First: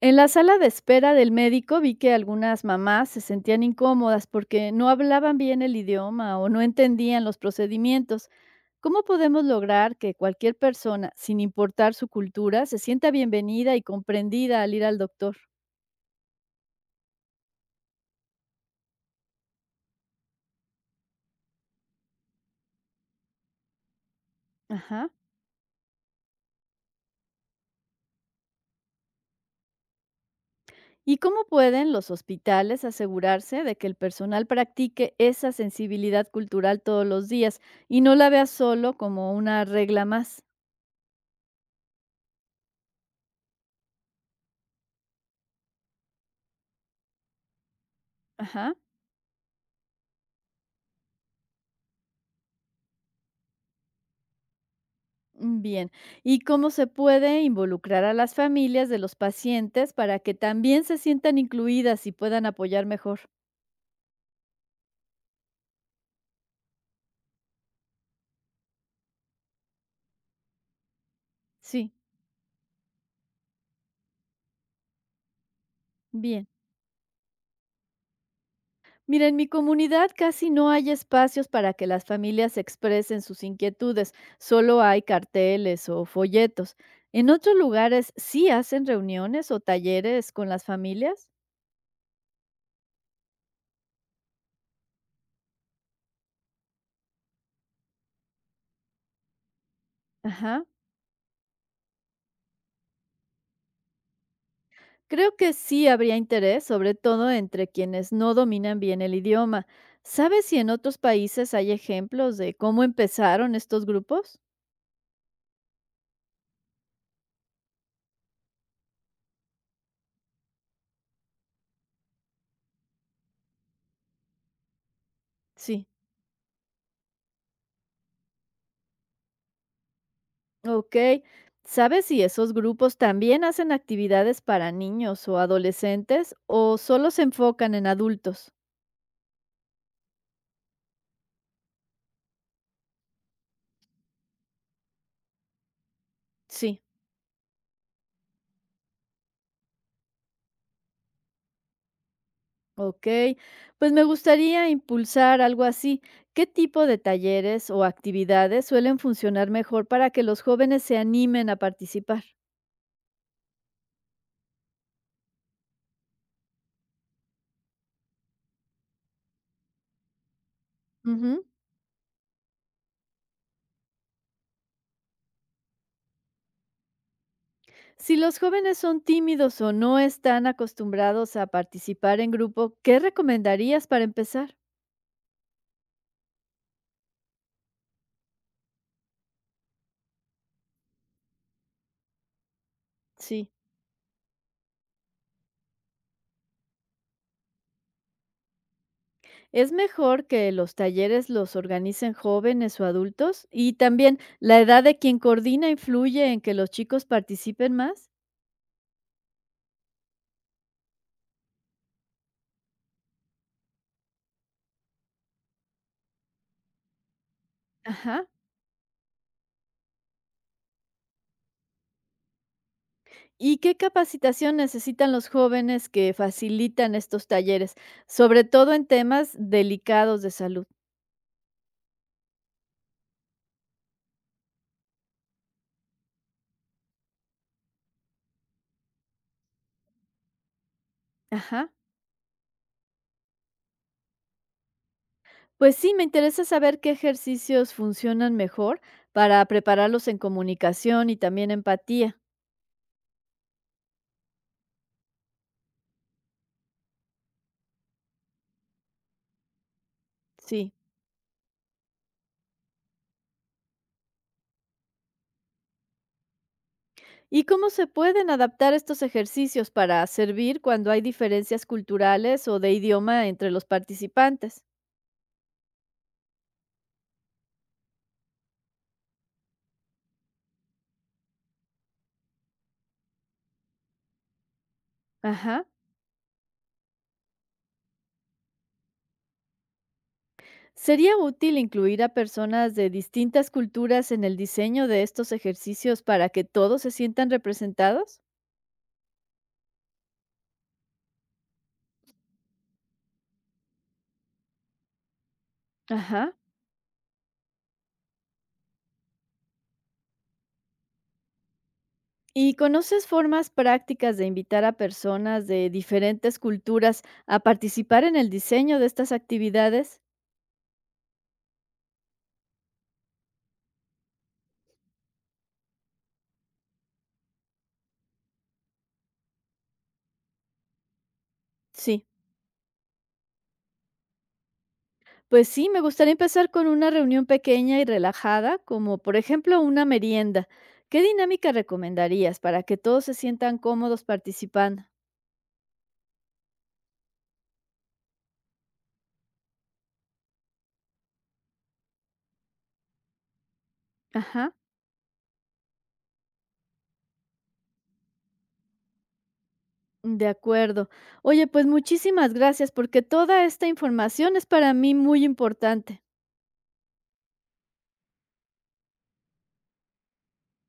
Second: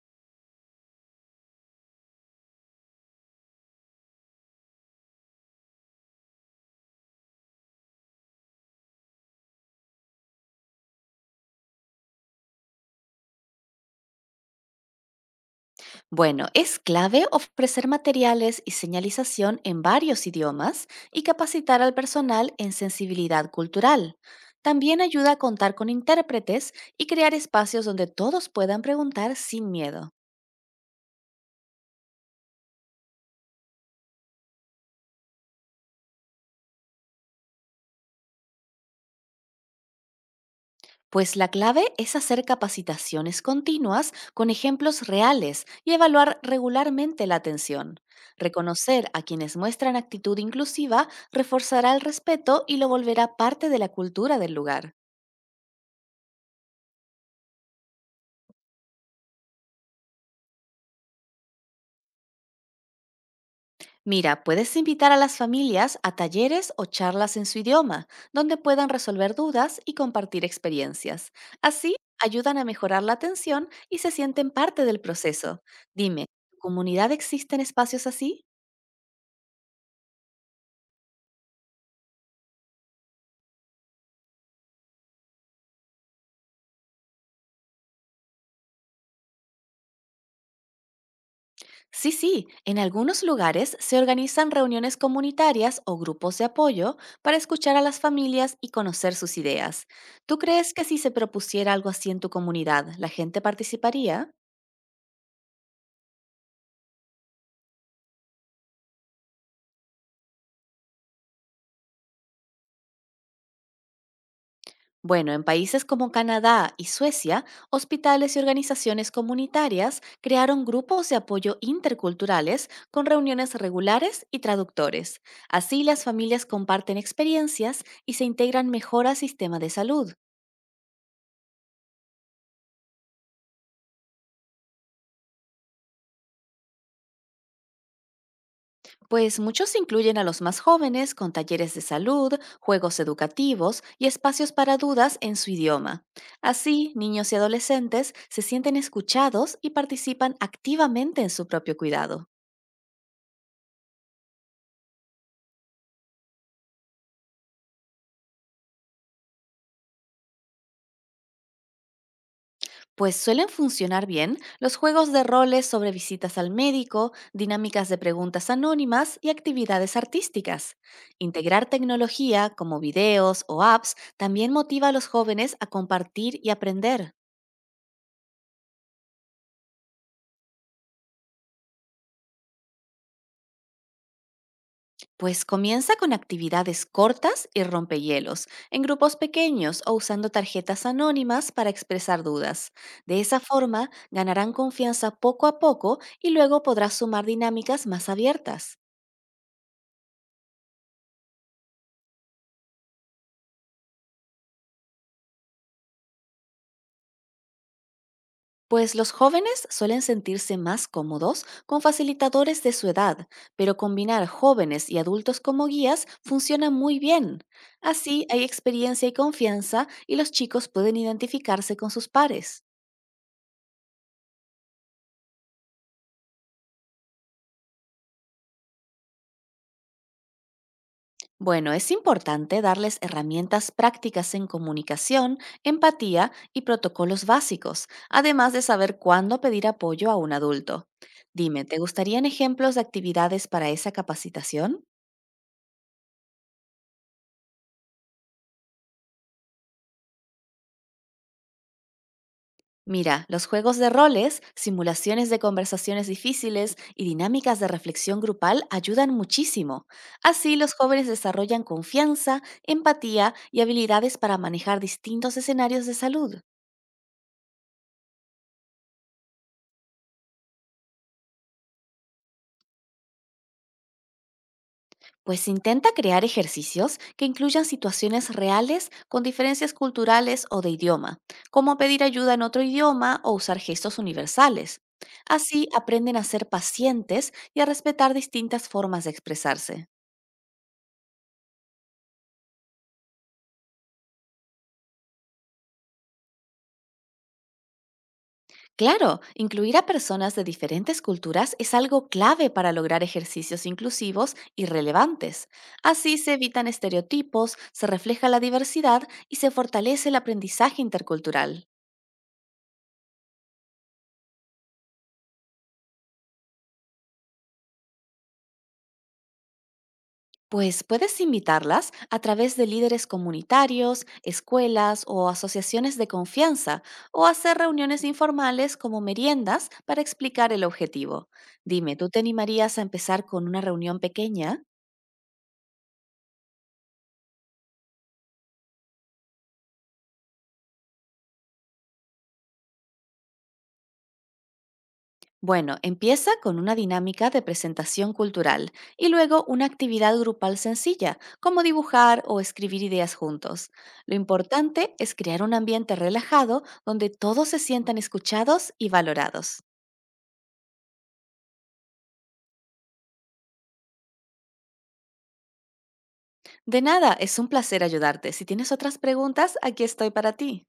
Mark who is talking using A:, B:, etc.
A: En la sala de espera del médico vi que algunas mamás se sentían incómodas porque no hablaban bien el idioma o no entendían los procedimientos. ¿Cómo podemos lograr que cualquier persona, sin importar su cultura, se sienta bienvenida y comprendida al ir al doctor?
B: Bueno, es clave ofrecer materiales y señalización en varios idiomas y capacitar al personal en sensibilidad cultural. También
A: Ajá.
B: ayuda a contar con intérpretes y crear espacios donde todos puedan preguntar sin miedo.
A: ¿Y cómo pueden los hospitales asegurarse de que el personal practique esa sensibilidad cultural todos los días y no la vea solo como una regla más?
B: Pues la clave es hacer capacitaciones continuas con ejemplos reales y evaluar regularmente la atención.
A: Ajá.
B: Reconocer a quienes muestran actitud inclusiva reforzará el respeto y lo volverá parte de la cultura del lugar.
A: Bien, ¿y cómo se puede involucrar a las familias de los pacientes para que también se sientan incluidas y puedan apoyar mejor?
B: Mira, puedes invitar a las familias a talleres o charlas en su idioma, donde puedan resolver dudas y compartir experiencias.
A: Sí,
B: Así, ayudan a mejorar la atención y se sienten parte del proceso. Dime, ¿en
A: bien.
B: ¿tu comunidad existen espacios así?
A: Mira, en mi comunidad casi no hay espacios para que las familias expresen sus inquietudes, solo hay carteles o folletos. ¿En otros lugares sí hacen reuniones o talleres con las familias?
B: Sí, sí, en algunos lugares se organizan reuniones comunitarias o grupos de apoyo para escuchar a las familias y conocer sus ideas. ¿Tú
A: Ajá.
B: crees que si se propusiera algo así en tu comunidad, la gente participaría?
A: Creo que sí habría interés, sobre todo entre quienes no dominan bien el idioma. ¿Sabes si en otros países hay ejemplos de cómo empezaron estos grupos?
B: Bueno, en países como Canadá y Suecia, hospitales y organizaciones comunitarias crearon grupos de apoyo interculturales con reuniones regulares y traductores. Así
A: Sí,
B: las familias comparten experiencias y se integran mejor al sistema de salud.
A: ok. ¿Sabes si esos grupos también hacen actividades para niños o adolescentes o solo se enfocan en adultos?
B: Pues muchos incluyen a los más jóvenes con talleres de salud, juegos educativos y espacios para dudas en su idioma.
A: Sí,
B: Así, niños y adolescentes se sienten escuchados y participan activamente en su propio cuidado.
A: ok. Pues me gustaría impulsar algo así. ¿Qué tipo de talleres o actividades suelen funcionar mejor para que los jóvenes se animen a participar?
B: Pues suelen funcionar bien los juegos de roles sobre visitas al médico, dinámicas de preguntas anónimas y actividades artísticas.
A: Ujú.
B: Integrar tecnología como videos o apps también motiva a los jóvenes a compartir y aprender.
A: Si los jóvenes son tímidos o no están acostumbrados a participar en grupo, ¿qué recomendarías para empezar?
B: Pues comienza con actividades cortas y rompehielos, en grupos pequeños o usando tarjetas anónimas para expresar dudas. De esa
A: Sí,
B: forma, ganarán confianza poco a poco y luego podrás sumar dinámicas más abiertas.
A: es mejor que los talleres los organicen jóvenes o adultos y también la edad de quien coordina influye en que los chicos participen más.
B: Pues los jóvenes suelen sentirse más cómodos con facilitadores de su edad, pero combinar jóvenes y adultos como guías funciona muy bien. Así
A: Ajá.
B: hay experiencia y confianza y los chicos pueden identificarse con sus pares.
A: ¿Y qué capacitación necesitan los jóvenes que facilitan estos talleres, sobre todo en temas delicados de salud?
B: Bueno, es importante darles herramientas prácticas en comunicación, empatía y protocolos básicos, además de saber cuándo pedir apoyo a un adulto. Dime,
A: Ajá.
B: ¿te gustarían ejemplos de actividades para esa capacitación?
A: Pues sí, me interesa saber qué ejercicios funcionan mejor para prepararlos en comunicación y también empatía.
B: Mira, los juegos de roles, simulaciones de conversaciones difíciles y dinámicas de reflexión grupal ayudan muchísimo. Así
A: Sí.
B: los jóvenes desarrollan confianza, empatía y habilidades para manejar distintos escenarios de salud.
A: ¿Y cómo se pueden adaptar estos ejercicios para servir cuando hay diferencias culturales o de idioma entre los participantes?
B: Pues intenta crear ejercicios que incluyan situaciones reales con diferencias culturales o de idioma, como pedir ayuda en otro idioma o usar gestos universales.
A: Ajá.
B: Así aprenden a ser pacientes y a respetar distintas formas de expresarse.
A: ¿Sería útil incluir a personas de distintas culturas en el diseño de estos ejercicios para que todos se sientan representados?
B: Claro, incluir a personas de diferentes culturas es algo clave para lograr ejercicios inclusivos y relevantes. Así
A: Ajá.
B: se evitan estereotipos, se refleja la diversidad y se fortalece el aprendizaje intercultural.
A: ¿Y conoces formas prácticas de invitar a personas de diferentes culturas a participar en el diseño de estas actividades?
B: Pues puedes invitarlas a través de líderes comunitarios, escuelas o asociaciones de confianza, o hacer reuniones informales como meriendas para explicar el objetivo. Dime,
A: Sí.
B: ¿tú te animarías a empezar con una reunión pequeña?
A: Pues sí, me gustaría empezar con una reunión pequeña y relajada, como por ejemplo una merienda. ¿Qué dinámica recomendarías para que todos se sientan cómodos participando?
B: Bueno, empieza con una dinámica de presentación cultural y luego una actividad grupal sencilla, como dibujar o escribir ideas juntos. Lo
A: Ajá,
B: importante es crear un ambiente relajado donde todos se sientan escuchados y valorados.
A: de acuerdo. Oye, pues muchísimas gracias porque toda esta información es para mí muy importante.
B: De nada, es un placer ayudarte. Si tienes otras preguntas, aquí estoy para ti.